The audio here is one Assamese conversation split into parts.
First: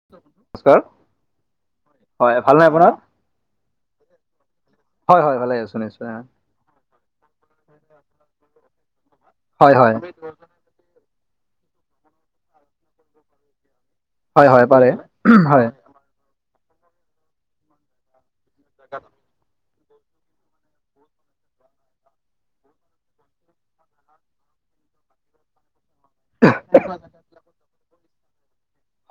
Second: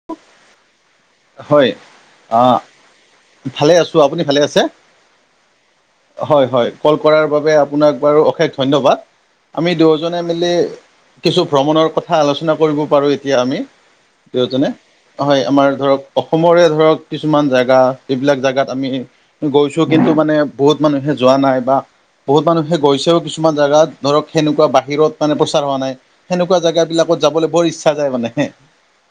[unintelligible] হয় হয় অ। ভালনে আপোনাৰ ভালে আছো। আপুনি ভালে আছে? হয় হয় ভালে আছো নিশ্চয় হয় হয়। ক'ল কৰাৰ বাবে আপোনাক বাৰু অশেষ ধন্যবাদ। আমি হয় হয় দুয়োজনে [unintelligible] কিছু ভ্ৰমণৰ কথা আলোচনা কৰিব পাৰো এতিয়া আমি। হয় হয় দুয়োজনে পাৰে। হয় আমাৰ ধৰক অসমৰে ধৰক কিছুমান জেগা এইবিলাক জোগাত আমি গৈছো কিন্তু মানে বহুত মানুহে যোৱা নাই বা বহুত মানুহে গৈছেও কিছুমান জাগাত ধৰক সেনেকোৱা বাহিৰত মানে প্ৰচাৰ হোৱা নাই। সেনেকোৱা জাগাবিলাকত যাবলৈ বৰ ইচ্ছা যায় মানেহ।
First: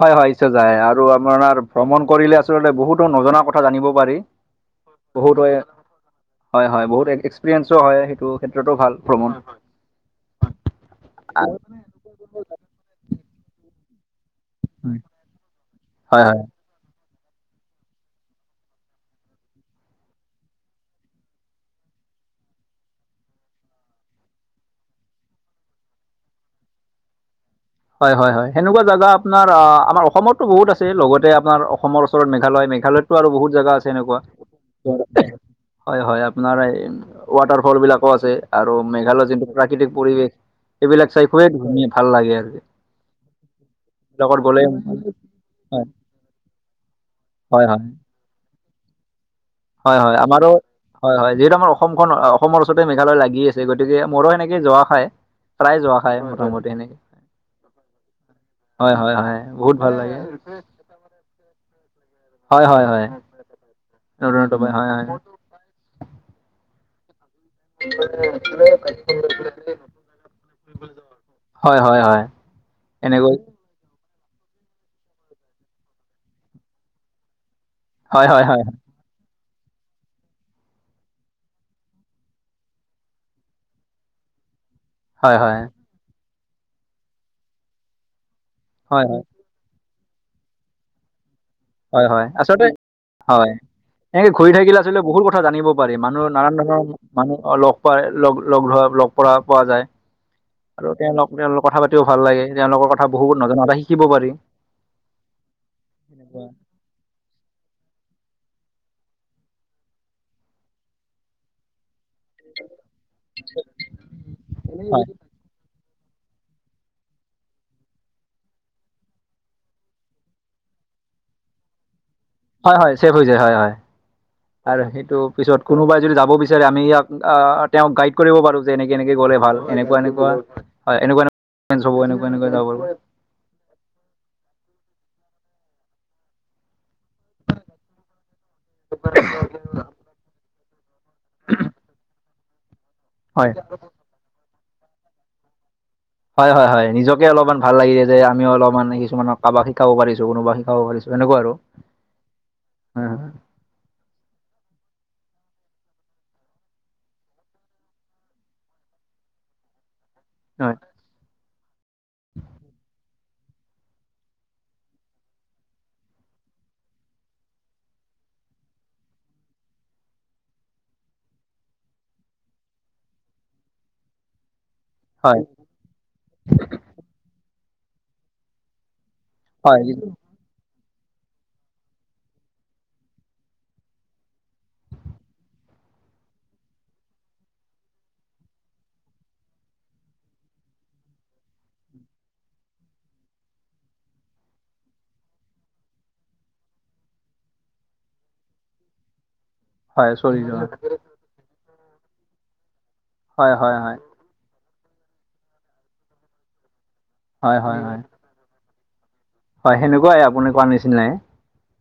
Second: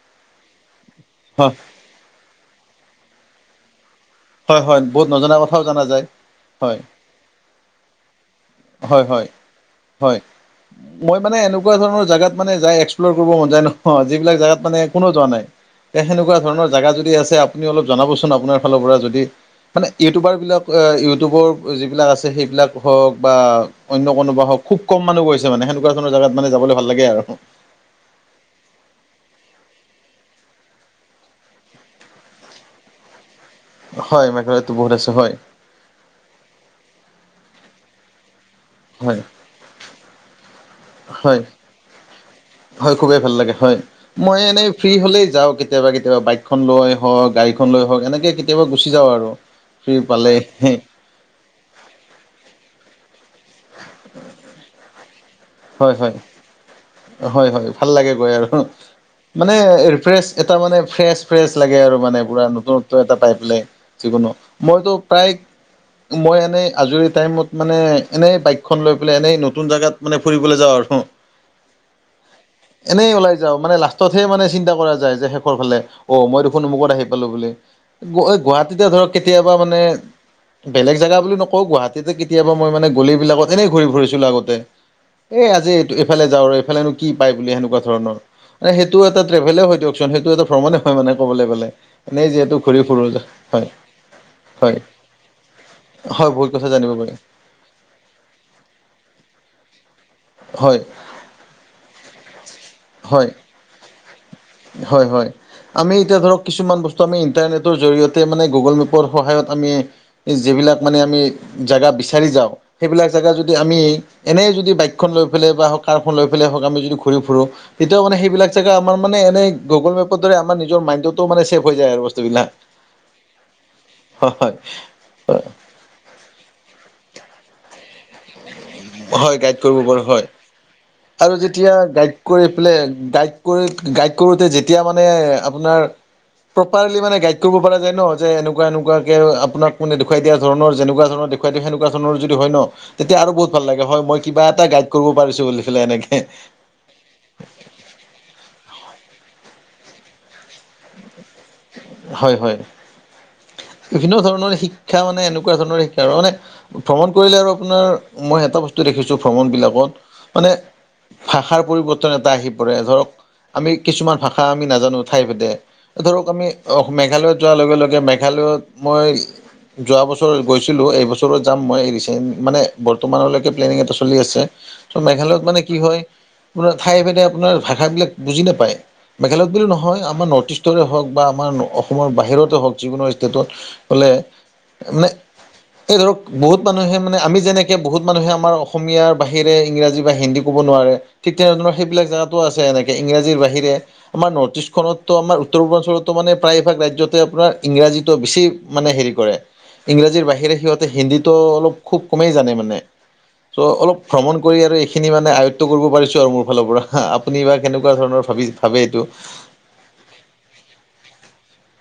হয় হয় ইচ্ছা যায় আৰু হয় আপোনাৰ ভ্ৰমণ কৰিলে আচলতে বহুতো নজনা কথা জানিব পাৰি। হয় হয় বহুত নজনা কথাও জনা যায়। হয় হয় বহুত এক্সপেৰিয়েঞ্চো হয়, সেইটো ক্ষেত্ৰতো ভাল হয় হয় ভ্ৰমণ। হয় মই মানে এনেকুৱা ধৰণৰ জাগাত মানে যাই এক্স প্লৰ কৰিব মন যায় নহ, যিবিলাক জাগাত মানে কোনো যোৱা নাই এ হয় সেনেকোৱা হয় ধৰণৰ জাগা যদি আছে আপুনি অলপ জনাবচোন আপোনাৰ ফালৰ পৰা যদি মানে ইউটিউবাৰবিলাক আ ইউটিউবৰ যিবিলাক আছে সেইবিলাক হওক বা অন্য কোনোবা হক খুব কম মানুহ গৈছে মানে, সেনেকোৱা ধৰণৰ জগাত মানে যাব ভাল লাগে আৰু। হয় হয় হয় সেনেকোৱা জাগা আপোনাৰ আ আমাৰ অসমতো বহুত আছে। লগতে আপোনাৰ অসমৰ ওচৰত মেঘালয় মেঘালয়ত তো আৰু বহুত জাগা আছে এনেকোৱা হয় মেঘালয়তো বহুত আছে হয় হয় হয় আপোনাৰ এই ৱাটাৰ ফল বিলাকো আছে আৰু হয় মেঘালয় যোনটো প্ৰাকৃতিক পৰিৱেশ সেইবিলাক চাই হয় খুবেই ধুনীয়া ভাল লাগে আৰু। হয় খুবেই ভাল লাগে হয়। লগত মই গ'লে এনেই ফ্ৰী হয়, হলেই যাওঁ কেতিয়াবা কেতিয়াবা, বাইকখন লৈ হওক হয়, গাড়ীখন লৈ হয়, হওক এনেকে কেতিয়াবা গুচি যাওঁ আৰু। ফ্ৰী হয় হয় পালে আমাৰো হয় হয় যিহেতু আমাৰ অসমখন অসমৰ ওচৰতে মেঘালয় লাগি আছে গতিকে মোৰো সেনেকে যোৱা খায়, প্ৰায় হয় যোৱা হয় খায় মোটামটি সেনেকে। হয় হয় ভাল লাগে গৈ আৰু হয়, হয়, হয়, মানে বহুত ভাল লাগে। ৰিফৰেছ এটা মানে ফ্ৰেছ ফ্ৰেছ লাগে আৰু মানে পুৰা হয়, হয়, নতুনত্ব হয়, এটা পাই পেলাই যিকোনো, নতুন হয়, মইতো হয়। প্ৰায় মই এনেই আজৰি টাইমত মানে এনেই বাইকখন লৈ পেলাই এনেই নতুন জাগাত মানে ফুৰিবলৈ যাওঁ আৰু। হয় হয় হয়। এনেই এনেকৈ ওলাই যাওঁ মান লাষ্ট তহে মানে চিন্তা কৰা যায় যে শেষৰ ফালে অ মই দেখোন অমুকত আহি পালো বুলি। হয়, হয়, হয়, গুৱাহাটীতে ধৰক কেতিয়াবা মানে বেলেগ জাগা বুলি নকওঁ গুৱাহাটীতে কেতিয়াবা মই মানে গলি বিলাকত এনেই ঘূৰি ফুৰিছিলো আগতে। হয়, হয়, এ হয়, আজি এইটো এইফালে যাওঁ আৰু এইফালেনো কি পায় বুলি সেনেকোৱা ধৰণৰ। মানে সেইটো হয়, এটা ট্ৰেভেলে হয় দিয়কচোন, সেইটো এটা ভ্ৰমণে হয় মানে ক'বলৈ গ'লে। হয়, হয়, এনেই যিহেতু আচলতে ঘূৰি ফুুৰো হয়। এনেকে ঘূৰি হয় থাকিলে আচলতে বহুত কথা জানিব পাৰি হয় মানুহ বহুত নানান কথা ধৰণৰ জানিব পাৰি মানুহ অ লগ পায় লগ লগ ধৰা লগ কৰা পোৱা যায়, হয় আৰু তেওঁলোক তেওঁলোক কথা পাতিও ভাল লাগে, তেওঁলোকৰ কথা হয় বহুত নজনা এটা শিকিব পাৰি। হয় হয়। আমি এতিয়া ধৰক কিছুমান বস্তু আমি ইণ্টাৰনেটৰ জৰিয়তে মানে গুগল মেপৰ সহায়ত আমি যিবিলাক মানে আমি জাগা বিচাৰি যাওঁ সেইবিলাক জাগা যদি আমি এনেই যদি হয়, বাইকখন লৈ পেলাই বা হওক কাৰখন লৈ পেলাই হওক আমি যদি ঘূৰি ফুুৰো তেতিয়াও মানে সেইবিলাক জাগা আমাৰ মানে এনেই গুগল মেপৰ দৰে আমাৰ নিজৰ মাইন্ডোটো মানে চেভ হৈ যায় আৰু বস্তু বিলাক। হয় হয় ছেভ হৈ যায় হয় হয়। আৰু সেইটো হয় পিছত কোনোবাই যদি যাব বিচাৰে আমি ইয়াক আ তেওঁক গাইড কৰিব পাৰো যে এনেকে এনেকে হয় গ'লে গাইড ভাল, কৰিব এনেকোৱা পাৰো হয় এনেকোৱা হয় এনেকোৱা আৰু যেতিয়া [unintelligible] গাইড হব কৰি এনেকুৱা যাব পেলাই পাৰোঁ গাইড কৰি গাইড কৰোতে যেতিয়া মানে আপোনাৰ প্ৰপাৰলি মানে গাইড কৰিব পৰা যায় ন যে এনেকুৱা এনেকুৱাকে আপোনাক দেখুৱাই দিয়া ধৰণৰ যেনেকুৱা ধৰণৰ দেখুৱাই দিয়ে সেনেকোৱা ধৰণৰ যদি হয় ন, তেতিয়া আৰু বহুত হয় ভাল লাগে হয় মই কিবা এটা গাইড কৰিব পাৰিছো বুলি পেলাই এনেকে। হয় হয় হয় নিজকে অলপমান ভাল লাগিলে যে আমিও অলপমান কিছুমানক কাবাক শিকাব পাৰিছো কোনোবা শিকাব পাৰিছো এনেকুৱা আৰু। হয় হয় বিভিন্ন ধৰণৰ শিক্ষা মানে এনেকুৱা ধৰণৰ শিক্ষা আৰু মানে ভ্ৰমণ কৰিলে আৰু আপোনাৰ মই এটা বস্তু দেখিছো ভ্ৰমণ বিলাকত মানে হয় ভাষাৰ পৰিৱৰ্তন এটা আহি পৰে, ধৰক আমি কিছুমান ভাষা আমি নাজানো ঠাই ভেদে, ধৰক আমি মেঘালয়ত যোৱাৰ লগে লগে মেঘালয়ত মই যোৱা বছৰ গৈছিলোঁ এইবছৰৰত যাম মই ৰিচেণ্ট মানে বৰ্তমানলৈকে প্লেনিং এটা চলি আছে। ত হয় মেঘালয়ত মানে কি হয় আপোনাৰ ঠাই ভেদে আপোনাৰ ভাষাবলাক বুজি নাপায়। মেঘালয়ত বুলি হয় নহয় আমাৰ নৰ্থ ইষ্টৰে হওক বা আমাৰ অসমৰ বাহিৰতে হওক যিকোনো ষ্টেটত হ'লে মানে এই ধৰক বহুত মানুহে মানে আমি যেনেকৈ বহুত মানুহে আমাৰ অসমাৰ বাহিৰে ইংৰাজী বা হিন্দী ক'ব নোৱাৰে। ঠিক তেনেধৰণৰ সেইবিলাক জেগাতো আছে এনেকে ইংৰাজীৰ বাহিৰে আমাৰ নথ ইষ্টখনতো আমাৰ উত্তৰ পূৰ্বাঞ্চলত মানে প্ৰায় ভাগ ৰাজ্যতে আপোনাৰ ইংৰাজীটো বেছি মানে হেৰি কৰে। হয় ইংৰাজীৰ চলি বাহিৰে যোৱা সিহঁতে হিন্দীটো অলপ খুব কমেই জানে মানে। হয় চ হয় হয় অলপ ভ্ৰমণ কৰি আৰু এইখিনি মানে আয়ত্ব কৰিব পাৰিছোঁ আৰু মোৰ ফালৰ পৰা। আপুনি বা হয় হয় কেনেকুৱা হয় ধৰণৰ ভাবি ভাবে এইটো। হয় সেনেকুৱাই আপুনি কোৱা নিচিনাই।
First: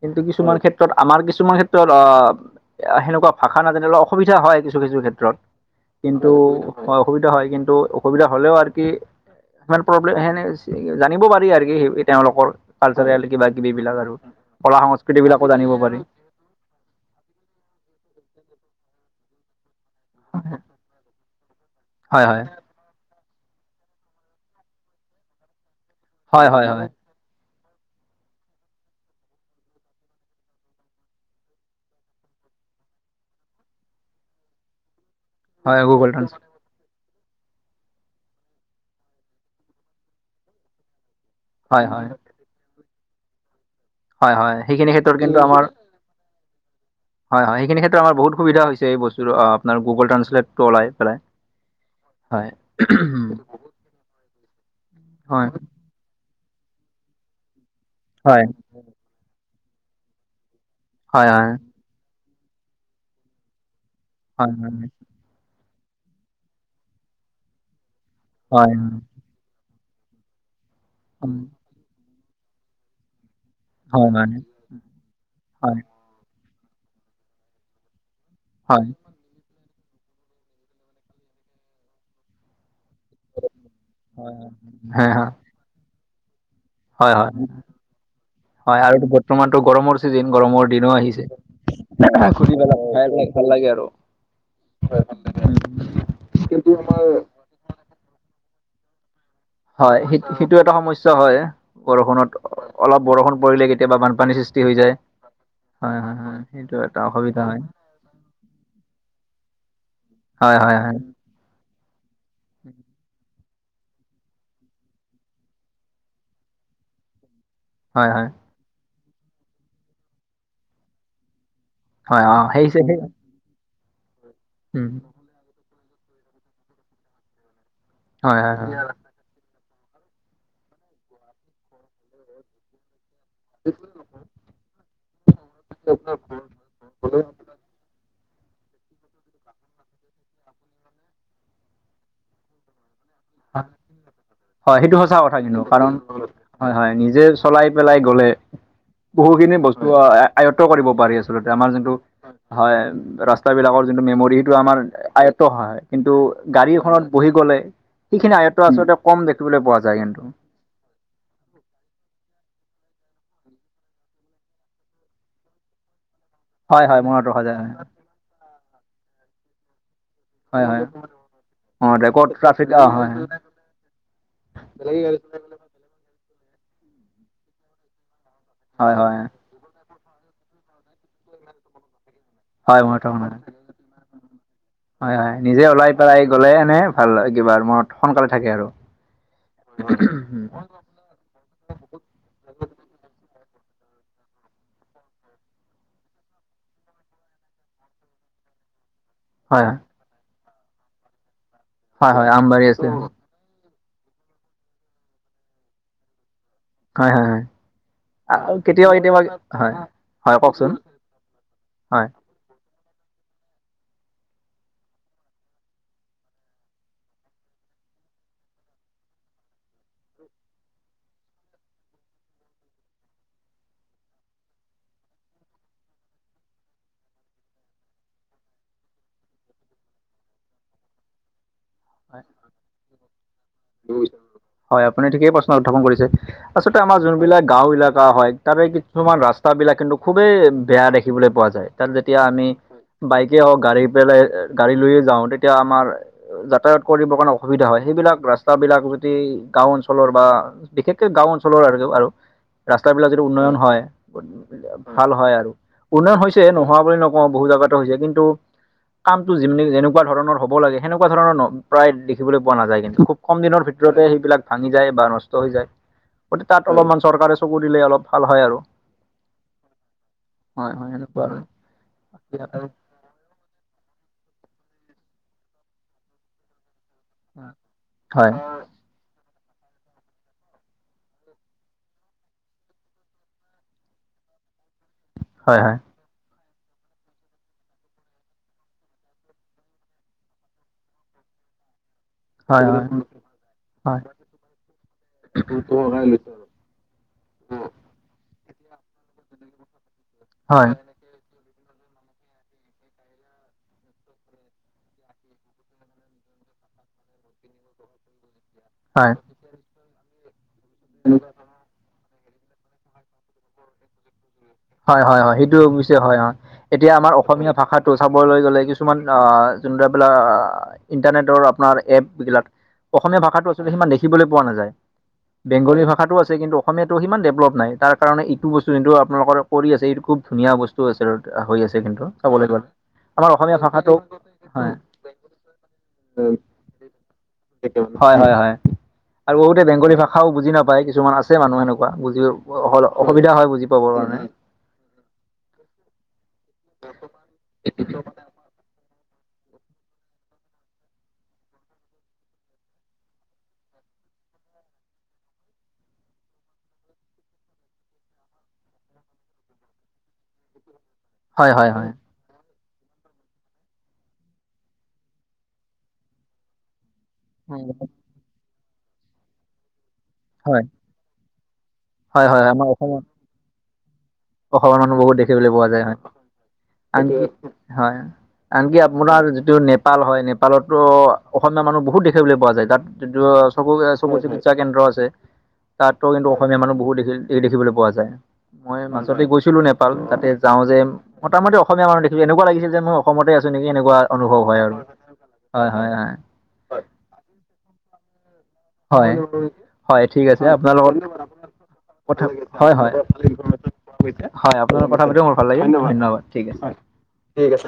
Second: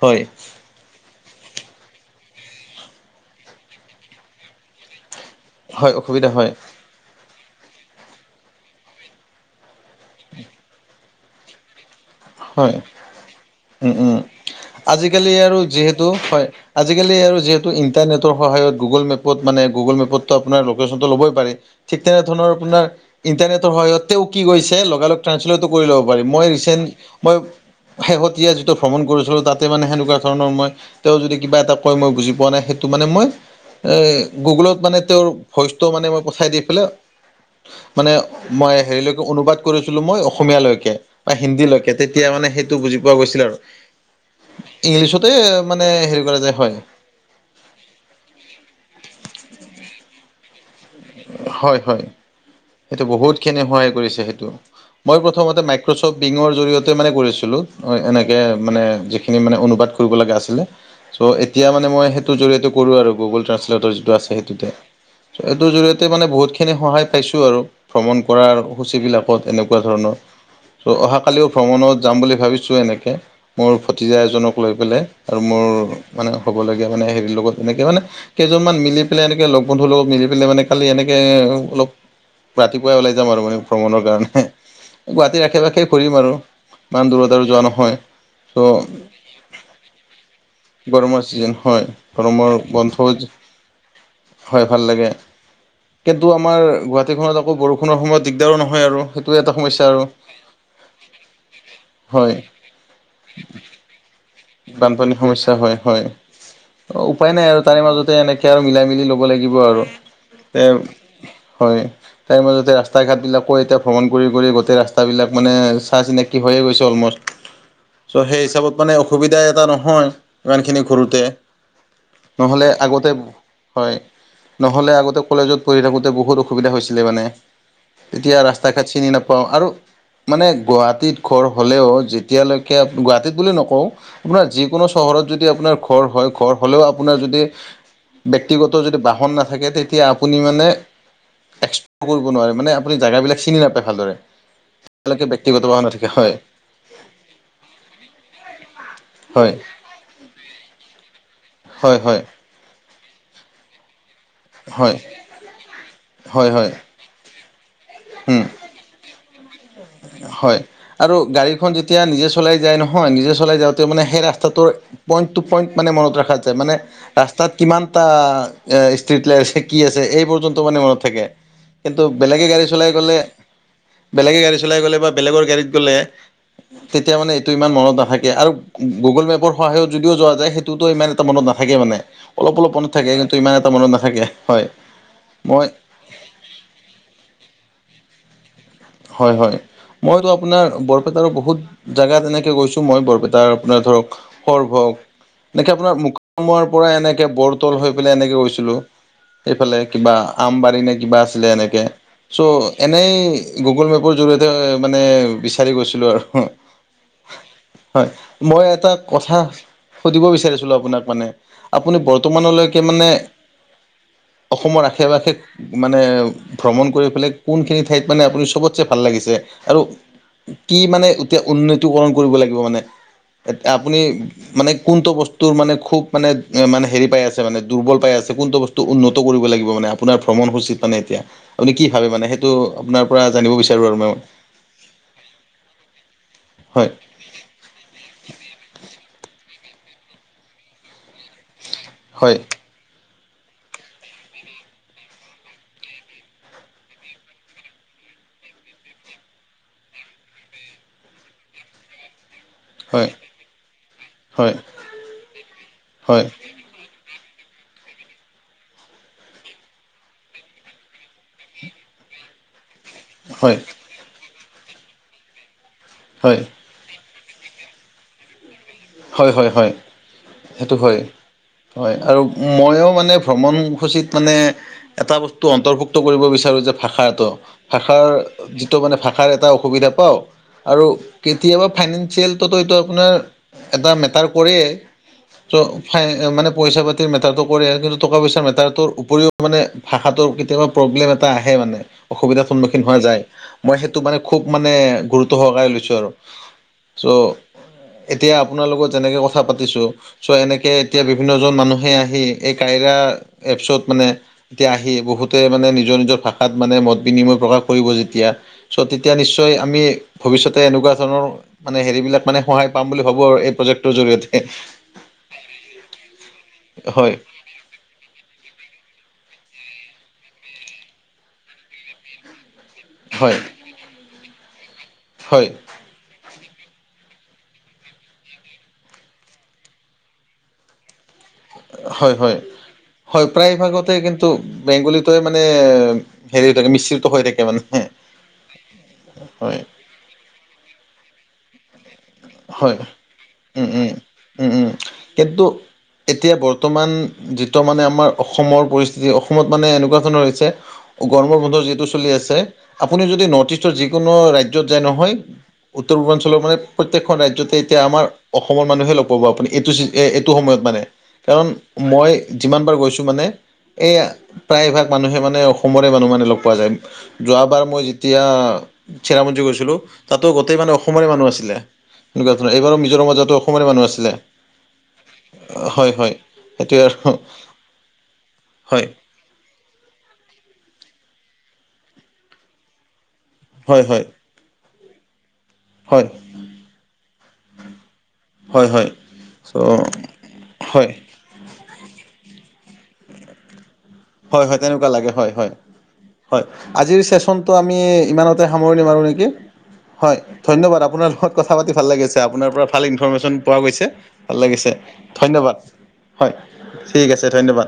কিন্তু হয় কিছুমান ক্ষেত্ৰ আমাৰ কিছুমান ক্ষেত্ৰত আহ সেনেকুৱা ভাষা নাজানিলে অসুবিধা হয় কিছু কিছু ক্ষেত্ৰত। হয় অসুবিধা কিন্তু হয় অসুবিধা হয়, কিন্তু অসুবিধা হ'লেও আৰু কি ইমান প্ৰব্লেম সেনে জানিব পাৰি আৰু কি তেওঁলোকৰ। হয়, কালচাৰেল কিবা কিবি উম, বিলাক আৰু উম, কলা সংস্কৃতি আজিকালি বিলাকো আৰু জানিব পাৰি যিহেতু হয়। আজিকালি আৰু যিহেতু ইণ্টাৰনেটৰ সহায়ত গুগল মেপত মানে গুগল মেপত আপোনাৰ লোকেশ্বনটো ল'বই পাৰি, ঠিক হয় হয় তেনেধৰণৰ আপোনাৰ ইণ্টাৰনেটৰ সহায়তেও কি কৈছে লগে লগ ট্ৰানঞ্চলেটো কৰি ল'ব পাৰি। মই হয় হয় ৰিচেণ্ট হয় মই শেহতীয়া যিটো ভ্ৰমণ কৰিছিলোঁ তাতে মানে সেনেকুৱা ধৰণৰ মই তেওঁ যদি কিবা এটা কয় মই বুজি পোৱা নাই সেইটো মানে মই এ গুগলত মানে তেওঁৰ হয় ভইচটো মানে গুগল মই ট্ৰান্সলেট পঠাই দি পেলাই মানে মই হেৰিলৈকে অনুবাদ কৰিছিলো মই অসমীয়া লৈকে বা হিন্দী হয় লৈকে হয় তেতিয়া মানে সেইটো বুজি পোৱা গৈছিল আৰু। হয় হয় সেইখিনি ক্ষেত্ৰত ইংলিছতে কিন্তু আমাৰ মানে হেৰি কৰা যায় হয়। হয়, হয়, সেইখিনি ক্ষেত্ৰ আমাৰ বহুত সুবিধা এই বস্তু অ' আপোনাৰ গুগল ট্ৰাচলেটতো ওলাই। পেলাই হয়, হয়, সেইটো বহুতখিনি সহায় কৰিছে সেইটো। মই হয় প্ৰথমতে [unintelligible] জৰিয়তে মানে কৰিছিলো হয় এনেকে মানে যি খিনি মানে অনুবাদ কৰিবলগা আছিলে, চ' হয় হয় এতিয়া মানে মই সেই টো জৰিয়তে কৰো আৰু গুগল ট্ৰাচলেটৰ যিটো আছে হয় সেইটোতে। হয় সেইটো জৰিয় তে মানে বহুতখিনি সহায় পাইছো আৰু ভ্ৰমণ কৰাৰ হয় সূচীবিলাকত এনেকুৱা ধৰণৰ। চ' অহাকালিও ভ্ৰমণত যাম বুলি ভাবিছোঁ এনেকে। মোৰ হয় হয় ভতিজা হয় হয় এজনক লৈ পেলাই আৰু মোৰ মানে হ'বলগীয়া মানে হেৰি লগত এনেকে মানে কেইজন মান হয় মিলি পেলাই এনেকে লগ বন্ধুৰ লগত মিলি পেলাই মানে কালি এনেকে অলপ ৰাতিপুৱাই ওলাই যাম আৰু মানে ভ্ৰমণৰ কাৰণে। হয় হয় হয় গুৱাহাটীৰ আশে পাশে ফুৰিম আৰু ইমান হয় হয় দূৰত আৰু যোৱা নহয়। চ' হয়, আৰু বৰ্তমানটো গৰমৰ চিজিন গৰমৰ দিনো গৰমৰ আহিছে ছিজন হয় গৰমৰ বন্ধও [unintelligible] ভাল লাগে আৰু। হয়, ভাল লাগে। কিন্তু আমাৰ গুৱাহাটীখনত আকৌ বৰষুণৰ সময়ত দিগদাৰো নহয় আৰু। সেইটো এটা সমস্যা হয়, আৰু সেই সেইটো এটা সমস্যা হয়। বৰষুণত হয় অলপ বৰষুণ পৰিলে কেতিয়াবা বানপানীৰ সৃষ্টি হৈ যায়। হয়, হয়, হয়! এটা অ', উপায় অসুবিধা নাই হয় আৰু তাৰে মাজতে এনেকে আৰু মিলাই মেলি ল'ব লাগিব আৰু। হয় হয় হয়। তাৰ মাজতে ৰাস্তা ঘাটবিলাকো এতিয়া ভ্ৰমণ কৰি গোটেই ৰাস্তাবিলাক মানে চা চিনাকি হৈয়ে গৈছে অলম'ষ্ট। চ' হয় হয় সেই হিচাপত মানে অসুবিধা এটা নহয় ইমানখিনি ঘূৰোতে। হয় হয় অ সেই নহ'লে সেই আগতে হয়, উম নহ'লে আগতে কলেজত পঢ়ি থাকোঁতে বহুত অসুবিধা হৈছিলে মানে। তেতিয়া হয় হয় ৰাস্তা হয় ঘাট চিনি নাপাওঁ আৰু মানে গুৱাহাটীত ঘৰ হ'লেও যেতিয়ালৈকে গুৱাহাটীত বুলি নকওঁ আপোনাৰ যিকোনো চহৰত যদি আপোনাৰ ঘৰ হয়। ঘৰ হ'লেও আপোনাৰ যদি ব্যক্তিগত যদি বাহন নাথাকে। তেতি তিয়া আপুনি মানে এক্সপ্ল'ৰ কৰিব নোৱাৰে মানে আপুনি জেগাবিলাক চিনি নাপায় ভালদৰে। হয়, সেইটো সঁচা যেতিয়ালৈকে কথা কিন্তু। ব্যক্তিগত বাহন কাৰণ নাথাকে হয়, হয় নিজে চলাই পেলাই গ'লে হয় বহুখিনি বস্তু আয়ত্ব কৰিব পাৰি আচলতে আমাৰ যোনটো হয় হয় হয়, ৰাস্তাবিলাকৰ যোনটো মেম'ৰি টো আমাৰ হয় আয়ত্ত হয়। কিন্তু হয় হয় গাড়ী এখনত বহি গ'লে সেইখিনি উম আয়ত্ত আচলতে কম দেখিবলৈ পোৱা যায়। কিন্তু হয়। আৰু গাড়ীখন যেতিয়া নিজে চলাই যায় নহয়। নিজে চলাই যাওঁতে মানে সেই ৰাস্তাটোৰ পইণ্ট টু পইণ্ট মানে মনত ৰখা যায়। মানে হয় হয় মনত ৰখা ৰাস্তাত যায় কিমানটা এ ষ্ট্ৰিট লাইট আছে কি আছে এই পৰ্যন্ত হয় মানে হয় মনত থাকে। মনত কিন্তু ৰাখে ক'ত বেলেগে গাড়ী ট্ৰাফিক অ চলাই হয় গ'লে বেলেগে গাড়ী চলাই গ'লে বা বেলেগৰ গাড়ীত গ'লে তেতিয়া মানে সেইটো ইমান মনত নাথাকে আৰু হয় হয় গুগল মেপৰ সহায়ত যদিও যোৱা যায় সেইটোতো ইমান এটা মনত নাথাকে মানে। অলপ অলপ হয় মনত থাকে, ৰখা হয় কিন্তু ইমান এটা মনত নাথাকে হয়। মই স আহি গ'লে এনে ভাল কিবা মনত সোনকালে থাকে আৰু। হয় হয় মইতো আপোনাৰ ব জাগা তেনেকে গৈছো মই বৰপেটাৰ আপোনাৰ ধৰক সৰভোগ এনেকে আপোনাৰ মুকালমুৱাৰ পৰা এনেকে বৰতল হৈ পেলাই এনেকে গৈছিলোঁ। হয় সেইফালে কিবা আমবাৰী নে কিবা আছিলে এনেকে। হয় হয় আমবাৰী চ' আছে এনেই গুগল মেপৰ জৰিয়তে মানে বিচাৰি গৈছিলোঁ আৰু। হয় হয় হয় হয় মই এটা কেতিয়াবা কেতিয়াবা কথা হয় সুধিব হয় কওকচোন বিচাৰিছিলো আপোনাক মানে আপুনি হয় বৰ্তমানলৈকে মানে অসমৰ আশে-পাশে মানে ভ্ৰমণ কৰি পেলাই কোনখিনি ঠাইত মানে আপুনি চবতছে ভাল লাগিছে? আৰু কি মানে এতিয়া উন্নতিকৰণ কৰিব লাগিব মানে? এতি আপুনি মানে কোনটো বস্তুৰ মানে খুব মানে মানে হেৰি পাই আছে মানে দুৰ্বল পাই আছে, কোনটো বস্তু উন্নত কৰিব লাগিব মানে, আপোনাৰ ভ্ৰমণসূচীত মানে এতিয়া, আপুনি কি ভাবে মানে সেইটো আপোনাৰ জানিব বিচাৰো আৰু মই হয় আপুনি ঠিকেই প্ৰশ্ন উত্থাপন কৰিছে। আচলতে হয় আমাৰ যোনবিলাক গাঁও এলেকা হয় তাৰে কিছুমান ৰাস্তাবোলাক কিন্তু খুবেই বেয়া দেখিবলৈ পোৱা যায়। তাত যেতিয়া হয় আমি বাইকে হওক গাড়ী পেলাই গাড়ী লৈয়ে যাওঁ তেতিয়া আমাৰ কৰিব দিবৰ কাৰণে অসুবিধা হয়। সেইবিলাক ৰাস্তাবিলাক যদি গাঁও অঞ্চলৰ বা বিশেষকে গাঁও অঞ্চলৰ আৰু হয় ৰাস্তাবিলাক যদি উন্নয়ন হয়, হয় ভাল হয় আৰু, উন্নয়ন হয় হৈছে নো হোৱা বুলি নকওঁ বহু জাগাতে হৈছে। কিন্তু কামটো যি যেনেকুৱা ধৰণ হ'ব লাগে সেনেকুৱা ধৰণৰ প্ৰায় দেখিবলৈ পোৱা নাযায় কিন্তু, খুব কম হয় দিনৰ ভিতৰতে সেইবিলাক ভাঙি যায় বা নষ্ট হৈ যায়। হয় গতিকে তাত অলপমান চৰকাৰে চকু দিলে অলপ ভাল হয় আৰু। হয় হয় হয় সেইটো হয় হয় আৰু হয় ময়ো মানে ভ্ৰমণসূচীত মানে এটা বস্তু অন্তৰ্ভুক্ত কৰিব বিচাৰো যে ভাষা ভাষাৰ হয় মানে ভাষাৰ এটা অসুবিধা পাওঁ আৰু কেতিয়াবা ফাইনেন্সিয়েলটোতো এইটো আপোনাৰ এটা মেটাৰ কৰে হয় চ হয় মানে পইচা পাতি মেটাৰটো কৰে, কিন্তু টকা-পইচাৰ মেটাৰটোৰ উপৰিও মানে ভাষাটোৰ কেতিয়াবা প্ৰব্লেম এটা আহে মানে। অসুবিধাৰ হয় হয় হয় সন্মুখীন হোৱা যায়। মই সেইটো মানে খুব মানে গুৰুত্ব সহকাৰে লৈছো আৰু। চ [inaudible] এতিয়া আপোনাৰ লগত যেনেকে কথা পাতিছো, চ' এনেকে এতিয়া বিভিন্নজন মানুহে আহি এই কাইৰা এপছত মানে এতিয়া আহি বহুতে মানে নিজৰ নিজৰ ভাষাত মানে মত বিনিময় প্ৰকাশ কৰিব যেতিয়া। চ' তেতিয়া নিশ্চয় আমি ভৱিষ্যতে এনেকুৱা ধৰণৰ মানে হেৰিবিলাক মানে সহায় পাম বুলি ভাবো আৰু এই প্ৰজেক্টটোৰ জৰিয়তে। হয় হয় হয় সেইটো অৱশ্যে হয় হয়। এতিয়া আমাৰ হয় অসমীয়া ভাষাত চাবলৈ গ'লে কিছুমান অ এইবিলাক ইণ্টাৰনেটৰ আপোনাৰ এপবিলাক অসমীয়া হয় ভাষাটো আচলতে সিমান দেখিবলৈ পোৱা নাযায়। হয় বেংগলী ভাষাটো আ কিন্তু অসমীয়াটো সিমান ডেভেলপ নাই, তাৰ কাৰণে এইটো বস্তুটো আপোনালোকৰ কৰি আছে এইটো খুব ধুনীয়া বস্তু আছে। হৈ আছে কিন্তু হয় হয় চাবলৈ গ'লে। হয় আমাৰ অসমীয়া প্ৰায়ভাগতে ভাষাটো কিন্তু হয় বেংগলীটোৱে মানে হেৰি হৈ থাকে মিশ্ৰিত হৈ থাকে মানে। হয় হয় হয় আৰু হয় বহুতে বেংগলী ভাষাও বুজি নাপায় কিছুমান আছে মানুহ সেনেকুৱা বুজি হয় অসুবিধা হয় বুজি উম পাবৰ উম কাৰণে। উম উম কিন্তু এতিয়া বৰ্তমান যিটো মানে আমাৰ অসমৰ পৰিস্থিতি, অসমত মানে এনেকুৱা ধৰনৰ হৈছে গৰম বন্ধ যিহেতু চলি আছে। আপুনি যদি নৰ্থ ইষ্টৰ যিকোনো ৰাজ্যত যায় নহয় উত্তৰ পূৰ্বাঞ্চৰ মানে প্ৰত্যেকখন ৰাজ্যতে এতিয়া আমাৰ অসমৰ মানুহে লগ পাব আপুনি এইটো এইটো সময়ত মানে কাৰণ হয় হয় হয় মই যিমানবাৰ গৈছোঁ মানে এই প্ৰায়ভাগ মানুহে মানে অসমৰে মানুহ মানে লগ পোৱা যায় যোৱাবাৰ মই যেতিয়া চেৰাপুঞ্জি গৈছিলোঁ তাতো গোটেই হয় মানে অসমৰে মানুহ আছিলে হয় তেনেকুৱা হয় ধৰণৰ আমাৰ এইবাৰ অসমত মিজৰামতো অসমৰে মানুহ আছিলে অসমৰ মানুহ বহুত দেখিবলৈ পোৱা যায় হয় আনকি হয় আনকি হয় আপোনাৰ যিটো নেপ নেপাল হয় নেপালতো অসমীয়া মানুহ বহুত দেখিবলৈ পোৱা যায় তাত হয় চবকে হয় চবতে শা কেন্দ্ৰ আছে তাতো হয় কিন্তু অসমীয়া মানুহ বহুত দে দেখিবলৈ পোৱা যায় হয় হয় ততে গৈছিলো নেপাল চ' তাতে যাওঁ হয় যেম মোটামটি অসমীয়াানুহ মানুহ দেখো এনেকুৱা লাগিছে যে মই অসমতে আছো নেকি এনেকুৱা অনুভৱ হয় হয় আৰু। তেনেকুৱা লাগে হয় হয় হয় আজিৰ চেচনটো আমি ইমানত সামৰণি মাৰোঁ হয় নেকি হয় ধন্যবাদ আপোনাৰ লগত কথা পাতি ভাল লাগিছে কথা আপোনাৰ পৰা হয় ভাল হয় ইনফৰ্মমেশ্যন পোৱা গৈছে ভাল হয় লাগিছে আপোনাৰ লগত কথা পাতিও মোৰ ভাল ধন্যবাদ লাগিল ধন্যবাদ হয় ঠিক আছে ঠিক আছে ধন্যবাদ